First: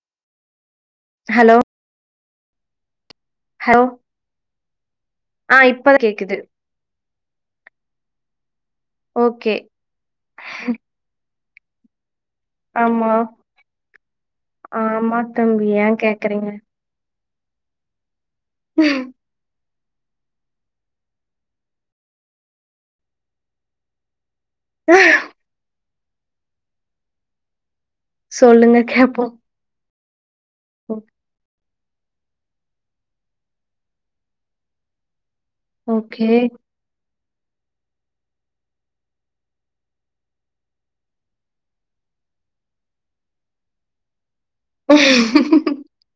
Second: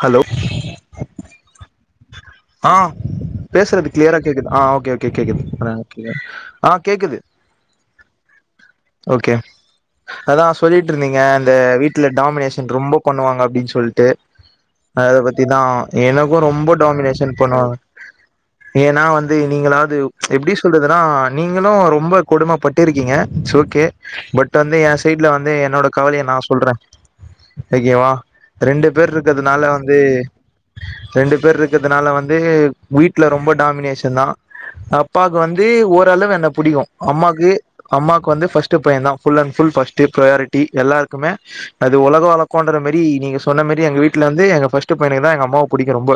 Hello hello ஆஹ் hello பேசுறது கிளியரா கேக்குது ஆஹ் ஓகே ஓகே கேக்குது ஆ இப்ப கேக்குது ஆஹ் கேக்குது ஓகே அதான் சொல்லிட்டு இருந்தீங்க அந்த வீட்டுல டாமினேஷன் ரொம்ப ஆமா பண்ணுவாங்க அப்படின்னு சொல்லிட்டு ஆமா அதை தம்பி பத்திதான் ஏன் எனக்கும் கேக்குறீங்க ரொம்ப டாமினேஷன் பண்ணுவாங்க ஏன்னா வந்து நீங்களாவது எப்படி சொல்றதுன்னா நீங்களும் ரொம்ப கொடுமை பட்டிருக்கீங்க இட்ஸ் ஓகே பட் வந்து என் சைட்ல வந்து என்னோட கவலையை நான் சொல்றேன் ஓகேவா சொல்லுங்க கேடப்போம் இதனால வந்து ரெண்டு பேர் இருக்கு இதுனால வந்து வீட்டுல ரொம்ப டாமினேஷன் தான் அப்ப அப்பாக்கு வந்து ஓகே ஓரளவு என்ன பிடிக்கும் அம்மாவுக்கு அம்மாவுக்கு வந்து ஃபர்ஸ்ட் பையன் தான் full and full first priority எல்லாருக்குமே அது உலக வளர்க்கோண்டற மரி நீங்க சொன்ன மரி எங்க வீட்டுல வந்து எங்க பர்சஸ்டு பையனுக்கு தான் எங்க அம்மா பிடிக்கும் ரொம்ப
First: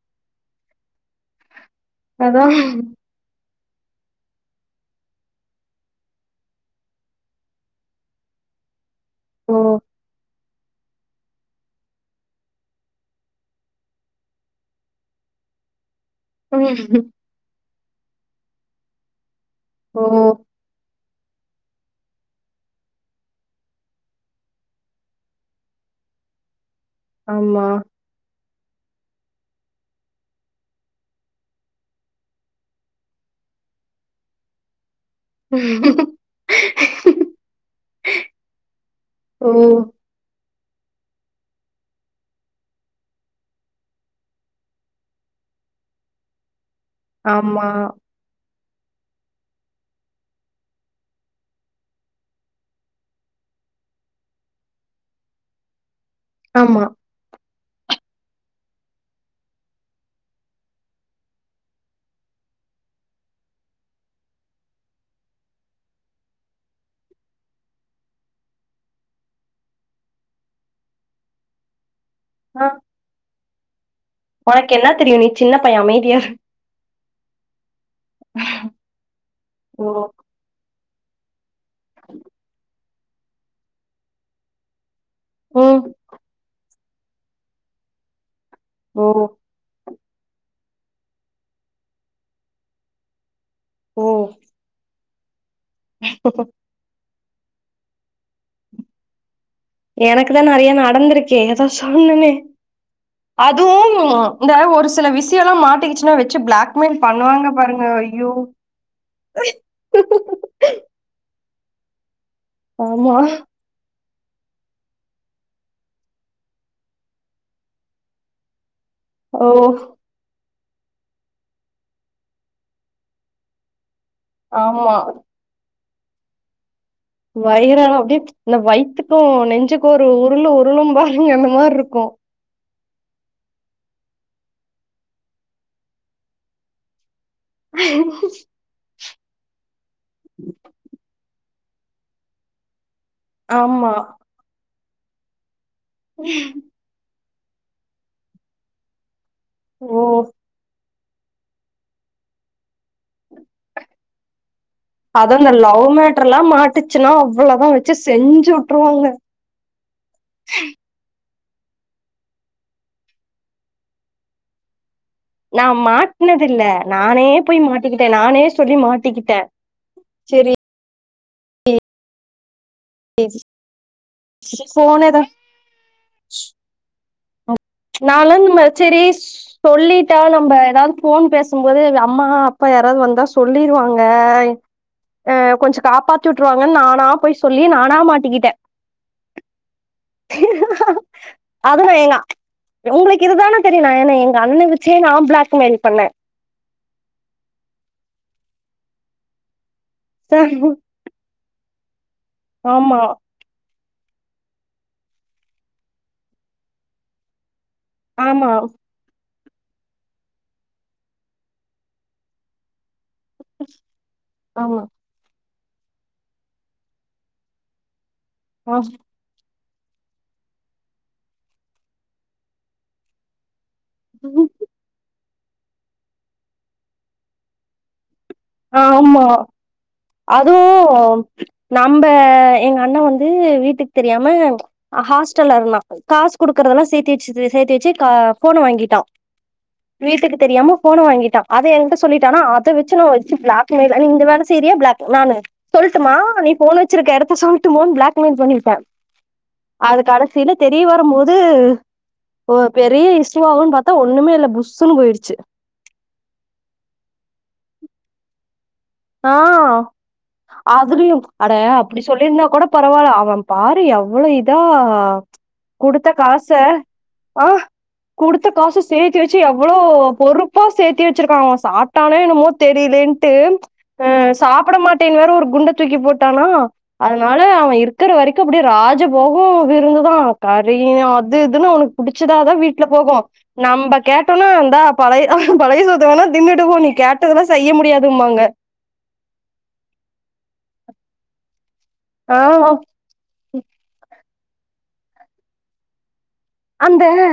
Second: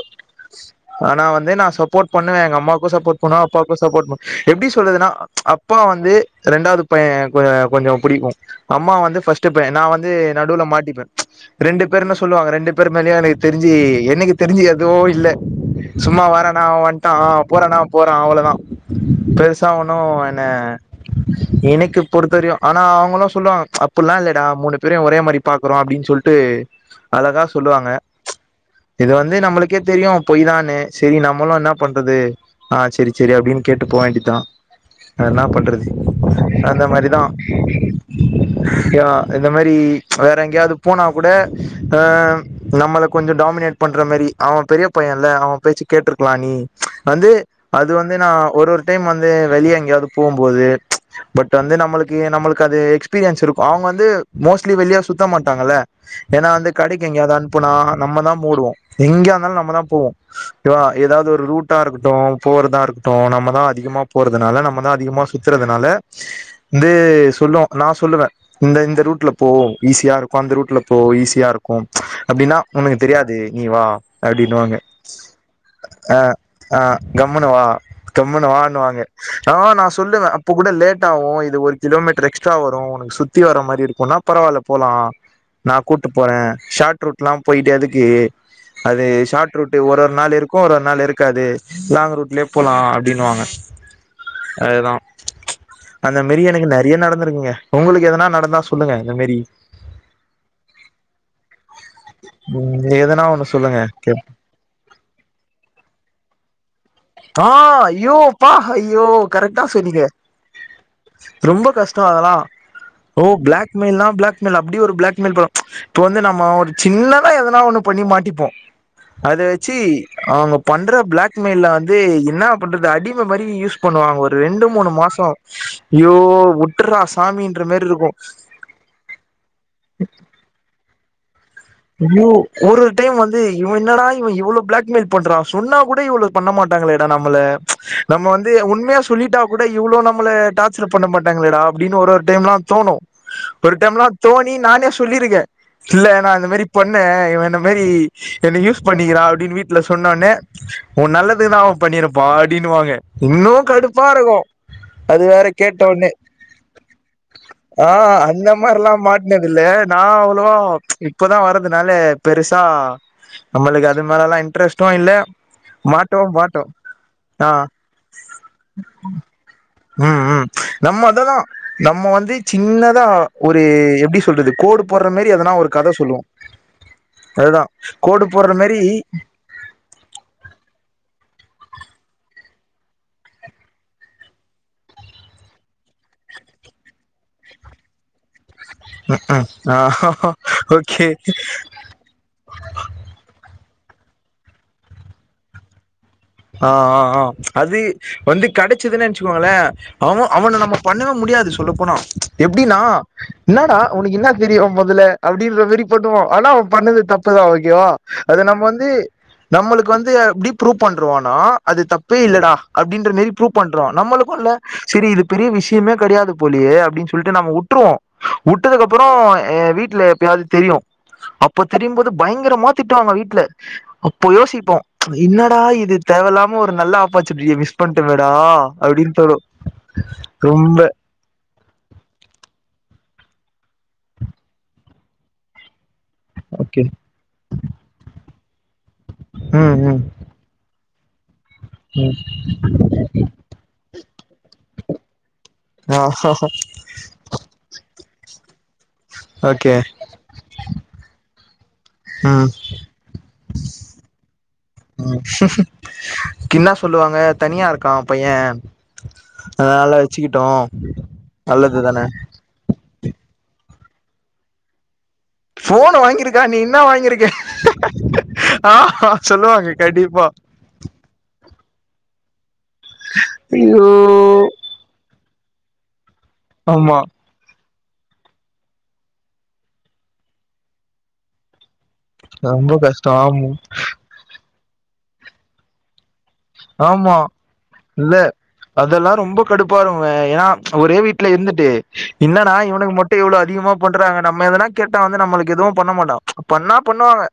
ஆனா வந்து நான் சொ சப்போர்ட் பண்ணுவ அதான் எங்க அமாக்கும் சப்பர்ட் போனா அப்பாக்கும் சப்போர்ட் பண்ண எப்படி சொல்றதுன்னா அப்பா வந்து இரண்டாவது பையன் கொஞ்சம் பிடிக்கும் அம்மா வந்து பர்ஸ்ட் ஓ பையன் நான் வந்து நடுல மாட்டிப்பேன் ரெண்டு பேருு சொ சொல்லுவாங்க ரெண்டு பேர் மேலயும் எனக்கு தெரிஞ்சு என்னைக்கு தெரிஞ்சு எதுவும் இல்ல சும்மா வரே நா ம். வந்துட்டான் போறே நா போறோன் அவ்வளோதான் பெருசா ஓ ஒனும் என்ன உஹ எனக்கு பொறுத்தரியும் ஆனா அவங்களும் சொல்லுவாங்க அப்படில்லாம் இல்லடா மூணு பேரையும் ஒரே மாதிரி பாக்குறோம் அப்படின்னு சொல்லிட்டு அழகா ஆமா சொல்லுவாங்க இது வந்து நம்மளுக்கே தெரியும் பொய் தானு செரி நம்மளு இன்னா பண்றது ஆ செரி செரி அப்டின் கேட்டு போ வேண்டிதா வேற இன்னா பண்றது அந்த மாரிதா யா இந்த ஓ மாரி வேற எங்கேயாவ்து போனா கூட ஆ நம்மள கொஞ்சோ டாமினேட் பண்ற மாரி அவ பெரிய பைய இல்ல அவ பேச்சு கேட்ருக்லா நீ வந்து ஆமா அது வந்து நா ஒரு ஒரு டைம் வந்து வெளிய எங்கேயாவ்து போம் போது பட் வந்து நம்மளுக்கு நம்மளுக்கு அது எக்ஸ்பீரியன்ஸ் இருக்கும் அவுங்க வந்து மோஸ்ட்லி வெளிய சுத்த மாட்டாங்கல்ல ஏன்னா வந்து ஆமா கடைக்கு எங்கயாவ்து அன்ப்புனா நம்மதா ஓடுவோ எங்யா இருந்தாலு நம்மதா போவோ ஒ கே வா எதாவ்து ஒரு ரூட்டா இருக்கட்டும் போறதா இருக்கட்டும் நம்மதா அதிகமா போறதுனால நம்மதா அதிகமா சுத்துறதுனால ந்து சொல்லு நா சொல்லுவ இந்த இந்த ரூட்ல போ ஈஸியா இருக்கும் அந்த ரூட்ல போ ஈஸியா இருக்கும் அப்டின்னா ஆ உனக்கு தெரியாது நீ வா அப்டினு உனக்கு வாங்க என்ன தெரியும் நீ சின்ன பைய அமைதியா இரு ஆ கம்முன்னு வா கம்முன்னு வான்னுவாங்க ஆ நா ஓ சொல்லுவே அப் இப்ப கூட லேட் ஆவும் இது ஒரு கிலோமீட்ரு எக்ஸ்ட்ரா வரும் உனக் சுத்தி வர மாரி இருக்கும்னா பரவால போலா நா ம் கூட்டு போற ஷார்ட் ரூட்ல்லா போய்ட்டு எதுக்கு அது ஓ ஷார்ட் ரூட்டு் ஒரு ஒரு நாள் இருக்கும் ஒரு ஒரு நாள் இருக்காது லாங் ரூட்லயே போலா அப்டின்னுவாங்க ஓ அதுதா அந்த மிரியனக்கு நெர் றைய நடந்திருக்குங்க உங்குளுக்கு எதனா நடந்தா சொல்லுங்க இந்த மெரீ எனக்கு தா நெறய நடந்திருக்கே அதா சொன்னனே ம் எதனா ஒண்ணு சொல்லுங்க அதுவும் இந்த ஒரு சில விஷயல்லா மாட்டிக்கிச்சுன்னா வெச்சு பிளாக் மெயில் ஆ பண்ணுவாங்க பாருங்க ஐயோ ப்பா ஐயோ ரொம்போ கஷ்ட்டோ அதல்லா ஆமா. ஓ பிளாக் மெயில் நா பிளாக் மெயில் அப்டி ஒரு பிளாக் மெயில் ப்ரோ இப்ப வந்து நம்ம ஒரு சின்னதா எதுனா ஒண்ணு பண்ணி மாட்டிப்போ அத ஓ! வெச்சி அவங்க பண்ற பிளாக் மெயில்லா வந் து இன்னா பண்றது அடிம மாரி யூஸ் பண்ணுவாங்க ஒரு ரெண்டு மூணு ஆமா. மாசோ யோ உட்டுறா வயிற அப்டியே இந்த வயித்துக்கும் நெஞ்சுக்கு ஒரு உருள உருளும் பாருங்க அந்த மார்ருக் ஐயோ ஒரு டைம் வந்து இவ என்னடா இவ இவ்ளோ பிளாக் மெயில் பண்றா சொன்னா கூட இவ்ளோ பண்ண மாட்டாங்களேடா நம்மள நம்ம வந்து உண்மையா சொல்லிட்டா கூட இவ்ளோ நம்மள டார்ச்சர் பண்ண மாட் டாங்களேடா அப்டின் ஒரு ஒரு டைம்லா தோணும் ஒரு ஆமா. டைம்லா தோணி நானே சொல்லியிருக்க இல்ல நா இந்த மாரி பண்ணே இவ இந்த மாரி என்ன யூஸ் பண்ணிக்கிறா அப்டினு வீட் ட்ல ஓ! சொன்ன ஒன்னே உன் நல்லதுக்கு தா அவ பண்ணி இருப்பா அப்டின்னு வாங்கா இன்னு கடுப்பாருக்கும் [inaudible] அதே மாரி லவ் மேட்ருல்லா மாட்டுச்சுன்னா அவ்ளவு வா வெச்சு செஞ்சு உட்ருவாங்க என்னதில்ல நா அவ்ளவா இப்போதா வர்றதுனால பெருசா நம்மளுக்கு அது மேலல்லா இன்ட்ரெஸ்ட்டும் இல்ல நா மாட்டவு மாட்னது மாட்டோ இல்ல நானே ஆ போய் மாட்டிக்கிட்ட நானே சொல்லி மாட்டிக்கிட்ட ம் ம் நம்ம அததா நம்ம வந்து சின்ன தா ஒரு எப்டி சொல்றது கோடு ஃபோனே போர்ற தான் மாரி எதுனா ஒரு கத சொல்லுவோ அது தா நானும் இந் மாரி செரிஸ் சொல்லிட்டா நம்ப எதாவ்து ஃபோன் பேசும்போது அம்மா அப்பா யாராவ்து வந்தா சொல்லிருவாங்க அஹ் கொஞ்ச காப்பாத்தி விட்ருவாங்கன்னு நானா போய் சொல்லி நானா மாட்டிக்கிட்டே உம் உம் ஆஹ ஓகே வூக வேங்கா உங்களுக்கு இதுதானே தெரியும் நா ஏன்ன எங்க அண்ணன வெச்செ நா பிளாக்மெயில் பண்ணே ஆஹ் ஆஹ்ஹ் அது வந்து கெடச்சுதுனு நெனச்சுக்கோங்களே அவ அவன நம்ம பண்ணவே முடியாது சொல்ல போனா எப்டினா ஆமா என்னடா உனக்கு இன்ன தெரியும் முதல அப்டின்ற மாரி பண்ணுவோ ஆனா அவ பண்ணது தப்புதா ஓகேவா அது ஆமா நம்ம வந்து நம்மளுக்கு வந்து எப்படி ப்ரூவ் பண்ருவானா அது தப்பே இல்லடா அப்படின்ற மாரி ப்ரூவ் பண்றோம் நம்மளுக்கும்ல்ல ஆமா சரி இது பெரிய விஷயமே கிடையாது போலியே அப்படின்னு சொல்லிட்டு நம் விட்டுருவோம் ஆ விட்டதுக்கு அப்புறம் வீட்டுல எப்பயாவது தெரியும் அப்ப தெரியும்போது பயங்கரமா திட்டுவாங்க வீட்டுல அப்போ யோசிப்போம் என்னடா இது தேவயில்லாம ஒரு நல்ல ஆப்பர்ச்சுனிட்டிய மிஸ் பண்ணிட்டமேடா அப்படின்னு தோணும் ரொம்ப ஓகே நம்ப எங்க அண்ணா வந்து வீட்டுக்கு தெரியாம ஹாஸ்டல்ல இருந்தான் காசு ஓகே குடுக்கதேல்லாம் சேர்த்தி வச்சு சேர்த்தி வச்சு போனை வாங்கிட்டான் ம் ம் வீட்டுக்கு தெரியாம போனை வாங்கிட்டான் அதை என்கிட்ட ம் சொல்லிட்டானா அதை வச்சு ந பிளாக் நீ இந்த வே சரியா பிளாக் நானு ஆ சொல்லட்டுமா நீ போன் வச்சு வச்சுருக்கே இடத்த சொல்லட்டுமோ பிளாக்மெயில் பண்ணிட்டேன் ஓகே அதுக்கடைசியில தெரிய வரும் போது ம் பெரிய இஷிசிவி ஆகும்ன்னு பார்த்தா ஒண்ணுமே இல்ல புஷுன்னு போயிடுச்சு என்னா சொல்லுவாங்க தனியா இருக்கான் பையன் ஆஹ் அதுலும் அட நல்லது அப்படி தான சொல்லிருந்தா கூட பரவாயில்ல அவன் பாரு எவ்ளோ இதா ஃபோன் குடுத்த வாங்கிருக்கா நீ காசை இன்னா வாங்கிருக்க ஆஹ் குடுத்த ஆ காசு சேர்த்து வச்சு சொல்லுவாங்க எவ்வளோ கண்டிப்பா பொரு போப்பா சேர்த்தி வச்சிருக்காங்க சாப்பிட்டானே என்னமோ தெரியலேன்ட்டு ஐயோ அஹ சாப்பிட மாட்டேன்னு வேற ஒரு குண்ட தூக்கி போட்டானா ஆமா அ அதனால அவன் இருக்கிற வரைக்கும் அப்படியே ராஜபோகம் விருந்துதான் கறி அது இதுன்னு அவனுக்கு புடிச்சதாதான் ரொம்ப வீட்டுல கஷ்டோ போகும் ஆமா நம்ம கேட்டோம்னா இந்தா பழைய பழைய சொத்து வேன்னா தின்னுடுபோ நீ கேட்டதெல்லாம் செய்ய முடியாமாங்க அதெல்லாம் ரொம்ப கடுப்பா வரும்ங்க ஏன்னா ஒரே வீட்டுல இருந்துட்டு ஆ என்னன்னா இவனுக்கு மொட்டும் எவ்வளோ அதிகமா பண்றாங்க நம்ம எதனா கேட்டா வந்து நம்ம எதுவும் பண்ண மாட்டாம் பண்ணா அந்த பண்ணுவாங்க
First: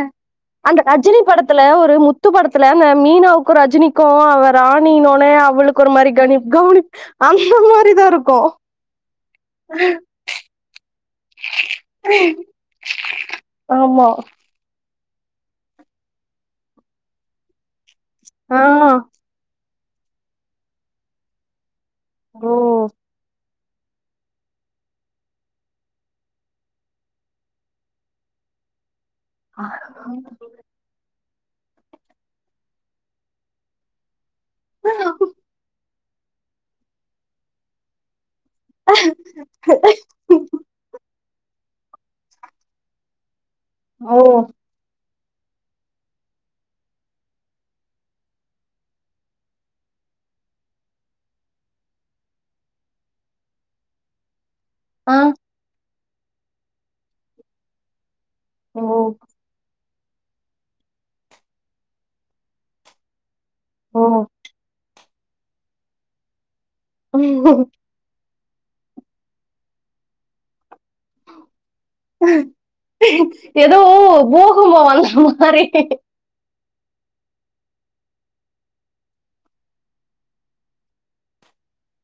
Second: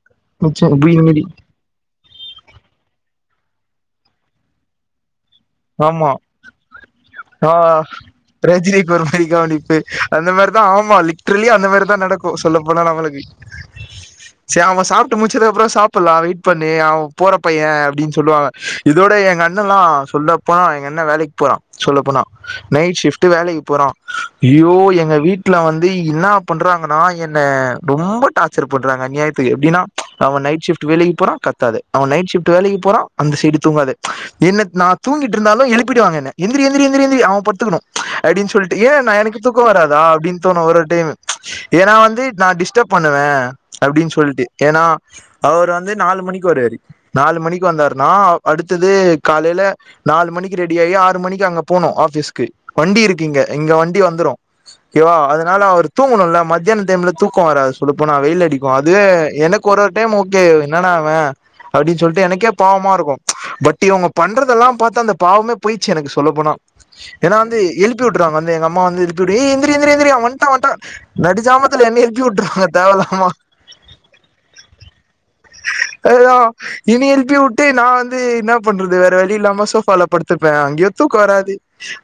கொஞ்சம் அந்த ரஜினி அப்படி படத்துல ஒரு முத்து படத்துல மீனாவுக்கும் ரஜினிக்கும் அவர் ராணினோனே அவ அவளுக்கு ஒரு ஆமா மாதிரி கி கவனி அந்த மாதிரிதான் இருக்கும் பெம கவனிப்பு அந்த மாதிரி தான் ஆமா லிட்ரலி அந்த மாதிரிதான் நடக்கும் சொல்ல போனால நம்மளுக்கு ஆமா சரி அவன் சாப்பிட்டு முடிச்சது அப்புறம் சாப்பிடலாம் வெயிட் பண்ணி அவன் போற பையன் அப்படின்னு சொல்லுவாங்க ஆ இதோட எங்க அண்ண எல்லாம் சொல்ல போனா எங்க அண்ண வேலைக்கு போறான் சொல்ல போனா ஓ நைட் ஷிப்ட்டு வேலைக்கு போகிறோம் ஐயோ எங்கள் வீட்டில் வந்து என்ன பண்ணுறாங்கன்னா என்ன ரொம்ப டார்ச்சர் பண்றாங்க அநியாயத்துக்கு எப்படின்னா அவ நைட் ஷிப்ட் வேலைக்கு போற கத்தாது அவன் நைட் ஷிப்ட் வேலைக்கு போறான் அந்த சைடு தூங்காத என்ன தூங்கிட்டு இருந்தாலும் எழுப்பிடுவங்க எந்திரி எந்திரிரிரி அவ பத்துக்கணும் அப்படின்னு சொல்லிட்டு ஏன் நான் எனக்கு தூக்கம் வராதா அப்படின்னு தோணும் ஒரு டைம் ஏன்னா வந்து நான் டிஸ்டர்ப் பண்ணுவேன் அப்படின்னு ஓ சொல்லிட்டு ஏன்னா அவர் வந்து நாலு மணிக்கு வராரு நாலு மணிக்கு வந்தாருனா அடுத்தது காலையில நாலு மணிக்கு ரெடி ஆகி ஆறு மணிக்கு அங்க போனோம் ஆஃபிஸ்க்கு வண்டி இருக்குங்க இங்க வண்டி வந்துடும் ஓகேவா ஆ அதனால அவர் தூங்கணும்ல மத்ததியானம் டைம்ல தூக்கம் வராது சொல்லு போனா வெயில் அடிக்க ஓ அதுவே எனக்கு ஒரு ஒரு டைம் ஓகே என்னன்டா இவ அப்படின்னு சொல்லிட்டு எனக்கே பாவமா இருக்கும் பட் இவங்க பண்றதெல்லாம் பார்த்தா அந்த பாவமே போயிச்சு எனக்கு சொல்ல போனா ஏன்னா ஓ வந்து எ விட்டுங்க வந்து எங்க அம்மா வந்து தப்பிிரிிர வ நடிஜாம ஏதோ போகும்ப வந்த மாதிரி அதான் இனி எழுப்பி விட்டு நான் வந்து என்ன பண்றது வேற வழி இல்லாம பலப்படுத்திருப்பேன் அங்கயத்தும் வராது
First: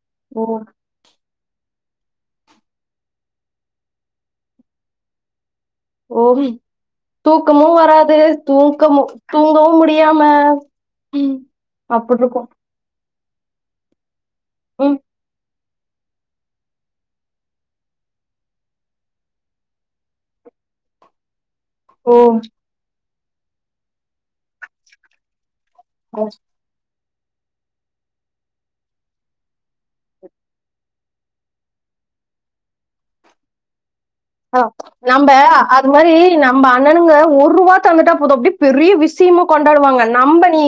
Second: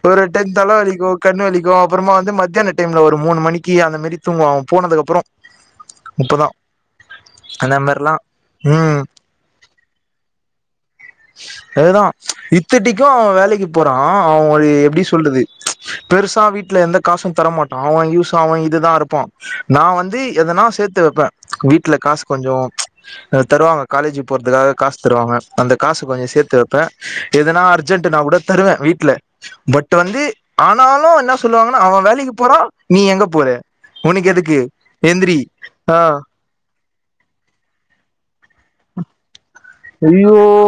ஒரு ஓ டென் அளவக்கு கண் வலிக்கும் அப்புறமா வந்து மத்தியான டைம்ல ஒரு மூணு மணிக்கு அந்த மாரி தூங்குவம் போனதுக்கு அப்புறம் ஓ தூக்கமும் அந்த மாரிலா வராது தூக்க ம் தூங்கவும் முடியாம அதுதா அப்டிருக்கு இப்பதிக்கு அவன் வேலைக்கு போறா அவுங்களு ம் எப்டி சொல்றது பெருசா வீட்ல எந்த காசு தரமாட்டா அவன் யூஸ் அவன் இதுதா இருப்பா நா வந்து எதனா சேத்து வெப்ப வீ வீட்ல ஓ காசு கொஞ்சோ த தருவாங்க காலேஜ் போற்துக்காக காசு தருவாங்க அந்த காசு கொஞ்சோ சேத்து ப எதனா அர்ஜென்ட்டுனா கூட தருவே வீட்ல பட் வந்து ஆனாலு என்ன சொல்லுவாங்கன்னா அவன் வேலைக்கு போறா நீ எங்க போற உனக்கு எதுக்கு அ நம்ப எந்திரி அது ஆ மாரி நம்ம அண்ணனுங்க ஒருவா தந்துட்டா போது அப்டி பெரிய விஷயமா கொண்டாடுவாங்க ஐயோ நம்ப நீ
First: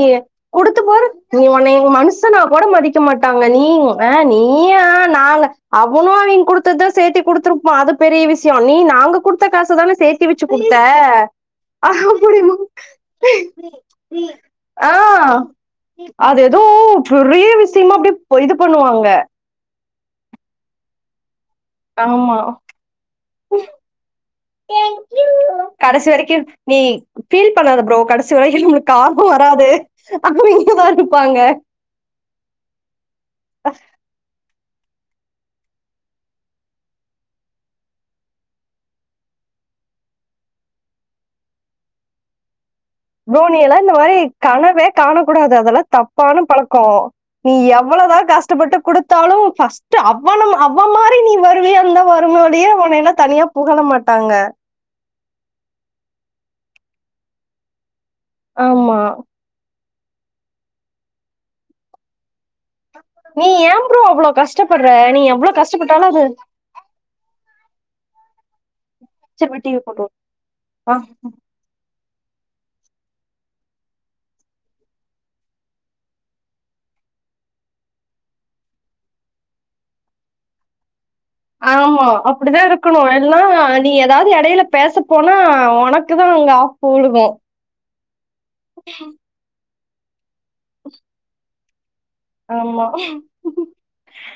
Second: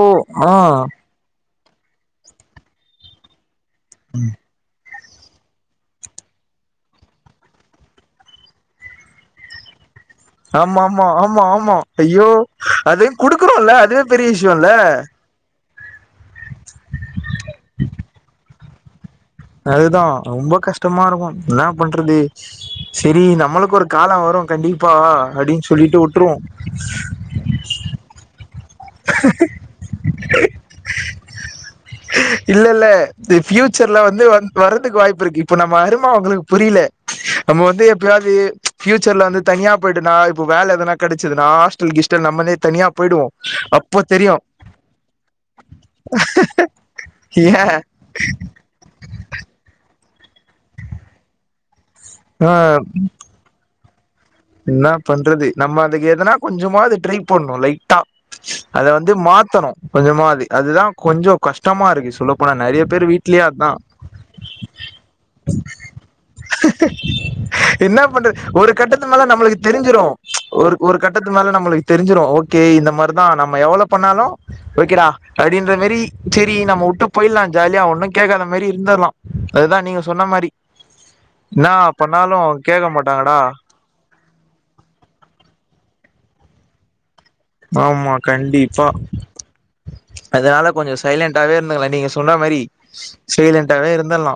ஆ குடுத்து பாரு நீ ஒன்னய மனுசனா கொட மதிக்க மாட்டாங்க நீ அ நீ நீ நா அவனு அவன் கொடுத்ததுதா சேர்த்து கொடுத்துருப்பா அது பெரிய விஷய ஜாமி நாங்க குடுத்த காச தான சே ஆமா ஆமா ஆமா ஆமா ஐயோ அப்டிம்பா அது குடுக்குறோல அதுவே பெரிய விஷ் ஜீவல்ல ஆ அது எதோ பெரிய விஷிமா அப்டே போ இது பண்ணுவாங்க அதுதா ரொம்ப கஷ்டமா இருக்கு இன்னா பண்றது ஆமா செரி நம்மளுக்கு ஒரு காலோ வரும் கண்டிப்பா அப்டின்னு சொல்லிட்டு கடைசி வுட்டுருவோ வரைக்கு நீ ஃபீல் பண்ணாத ப்ரோ கடைசி வரைல நம்ளுக்கு கார்வம் வராது அப்ற இங்கதா இருப்பாங்க இல்ல இல்ல து ஃப்யூச்சர்ல வந்து வ வர்றதுக்கு வாய்ப்பிருக்கு இப்ப நம்ம அரும அவுங்களுக்கு புரில நம்ம வந்து எப்பயாவ்து ஃபியூச்சர்ல வந்து தனியா போயிட்டோன்னா இப்ப வேல எதனா கெடச்சுதுனா டல் கெஸ்டல் நம்மளே தனியா போய்டுவோ ப்ரோ நீயெல்லா இந்த மாரி கனவே காண கூடாது அதெல்லா தப்பான பழக்கோ நீ ஏ எவ்வளவுதா கஷ்டப்பட்டு குடுத்தாலு பஸ்ட்டு அவனமா அவமாரி நீ வருவியாந்த ஆ மறுபடியு உன்ன என்ன தனியா புகழ் மாட்டாங்க இன்னா பண்றது நம்ம அதுக்கு எதுனா கொஞ்சமாது ட்ரி பண்ணு லைட்டா அத ஆமா வந்து மாத்தணு கொஞ்சமா அது அதுதான் கொஞ்சம் கஷ்டமா இருக்கு சொல்ல போனா நெறைய பேரு வீட்ல நீ ஏ ப்ரோ அவ்வளௌ கஷ்டப்பட்ற நீ எவ்வளோ கஷ்டப்பட்டாலு அது இன்னா பண்றது ஒரு கட்டத் த்து மேல சரி நம்மளுக்கு போய் டிவி தெரிஞ்சிரு போட்டு ஒரு ஆ ஒரு கட்டத்து மேல நம்மளுக்கு தெரிஞ்சிரு ஓகே இந்த மாரிதா நம்ம எவ்ளோ பண்ணாலு ஓகேடா அப்டின்ற மாரி சேரி நம்மோ உட்டு போய்லா ஜாலியா ஒண்ணு கேக்காத மாரி இருந்துற்லா அதுதா நீங்க சொன்ன மாரி என்னா ஆமா பண்ணாலு அப்டிதா கேக்க இருக்கணு மாட்டாங்கடா எல்லா நீ எதாது எடையில பேசப்ப போனா ஒனக்குதா அங்க ஆப்புவுழுகு ஆமா கண்டிப்பா அதனால கொஞ்சோ சைலன்டாவே இருந்துக்கலா நீங்க சொன்ன மாரி ஆமா. செய்லண்ட்டாவே இருந்தர்லா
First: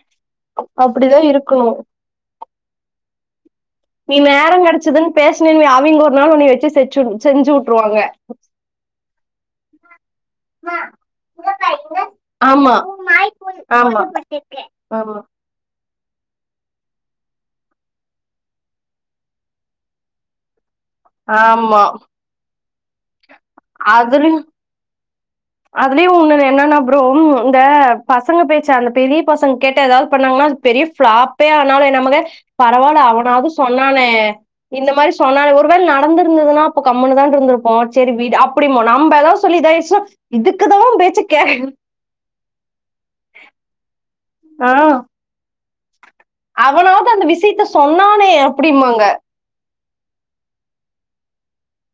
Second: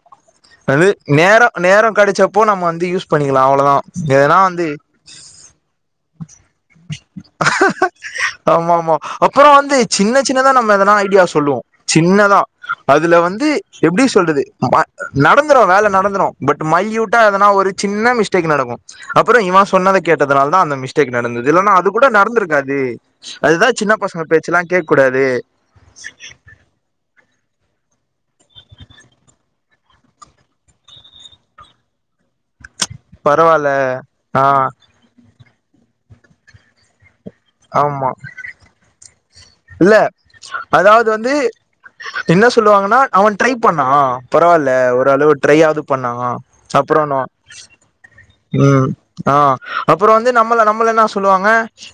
அது அப்படிதான் நேர இருக்கணும். நேர கடச்ச போ நம் வந்து யூஸ் பண்ணிக்கலா அவ்வளதா நீ நேரன் கெடச்சதுன் பேஸ்னென் வை அவிங்க ஒரு நாள் ஒன்னய வச்சு செச்சு செஞ்சு வுட்டுருவாங்க ஆமா ஆமா அப்புறோ வந்து சின்ன சின்னதா நம்ம எதனா ஐடியா சொல்லுவோ ஜின்னதா ஆமா, அதுல வந்து ஆமா. எப்டி சொல்றது ப ஆமா, நட ந்ரு வேல நடந்துரும் பட் மல்யூட்டா எதனா ஒரு ஜின்ன மிஸ்டேக் நடக்கு அப்புற இவன் சொன்னதா கேட்டதனால தா அந்த மிசின் டேக்கு நடந்தது இல்லன்னா ஆமா. அது கூட நடந்திருக்காது அதுதா சின்ன பசங்க பேச்சுலா கேக்கூடாது அதுலியு உன்னோனு என்னன்னா அப்புறோ இந்த பசங்க பேச்சா அந்த பெரிய பசங்க கேட்ட ஏதாவது பண்ணாங்கன்னா அது பெரிய ஃபிளாப் பே ஆனாலு நமக்கே பரவாயில்ல அவ்னாவது பரவால்ல சொன்னான ஆ இந்த மாரி சு சொன்னா ஒருவேள நடந்திருந்ததுன்னா அப்ப கம்முனு தா இருந்துருப் பா ஆமா சேரி விடு அப்டிம்போ நம்ப எதா சொல்லி இல்ல இதாய்ச்சுனா இதுக்கு தா அதாவது பேச்சு வந்து க என்ன சொல்லுவாங்கன்னா அவெ ட்ரை பண்ணா பரவால்ல ஆ ஓரளவு ட்ரை ஆவுது பண்ணாங்க சப்றோனோ மிஸுகிட்ட சொன்னானே ம் அப்படிம்பாங்க ஆ அப்றோ வந்து நம்மள நம்மள என்ன சொல்லுவாங்க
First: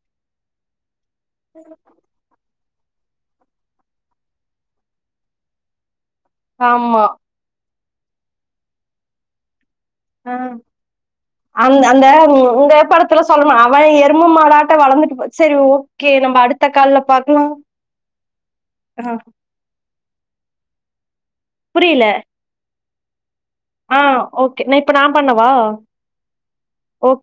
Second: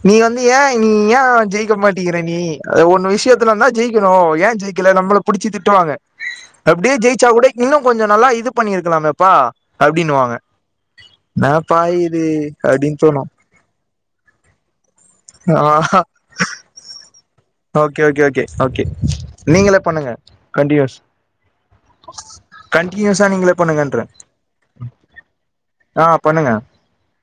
நீ வந்து ஏ நீ ஏ ஜெயிக்க மாட்டேங்கிறே நீ ஒன்னு விஷயத்துலனா ஜெயிக்கணு ஏ ஜெயிக்கல நம்மள புடிச்சி திட்டுவாங்க அப்டியே ஆமா ஜெயச்சா கூட இன்னு கொஞ்சோ நல்லா இது பண்ணிருக்கலாமேப்பா அப்டின்னுுவாங்க அந் அந்த இந்த அப்டின்னு தோணு படத்துல சொல்வா அவ எரும் மாடாட்ட வளர்ந்துட்டு சரி ஆ ஓகே நம்ம அடுத்த கால்ல பாக்கலா ஓகே ஓகே ஓகே ஓகே நீங்களே பண்ணுங்க கன்டீயூஸ் புரியல கண்டியூஸா நீங்களே ஆ பண்ணுங்கன்ற ஓகே நான் இப்ப நான் பண்ணவா ஆ பண்ணுங்க ஓகே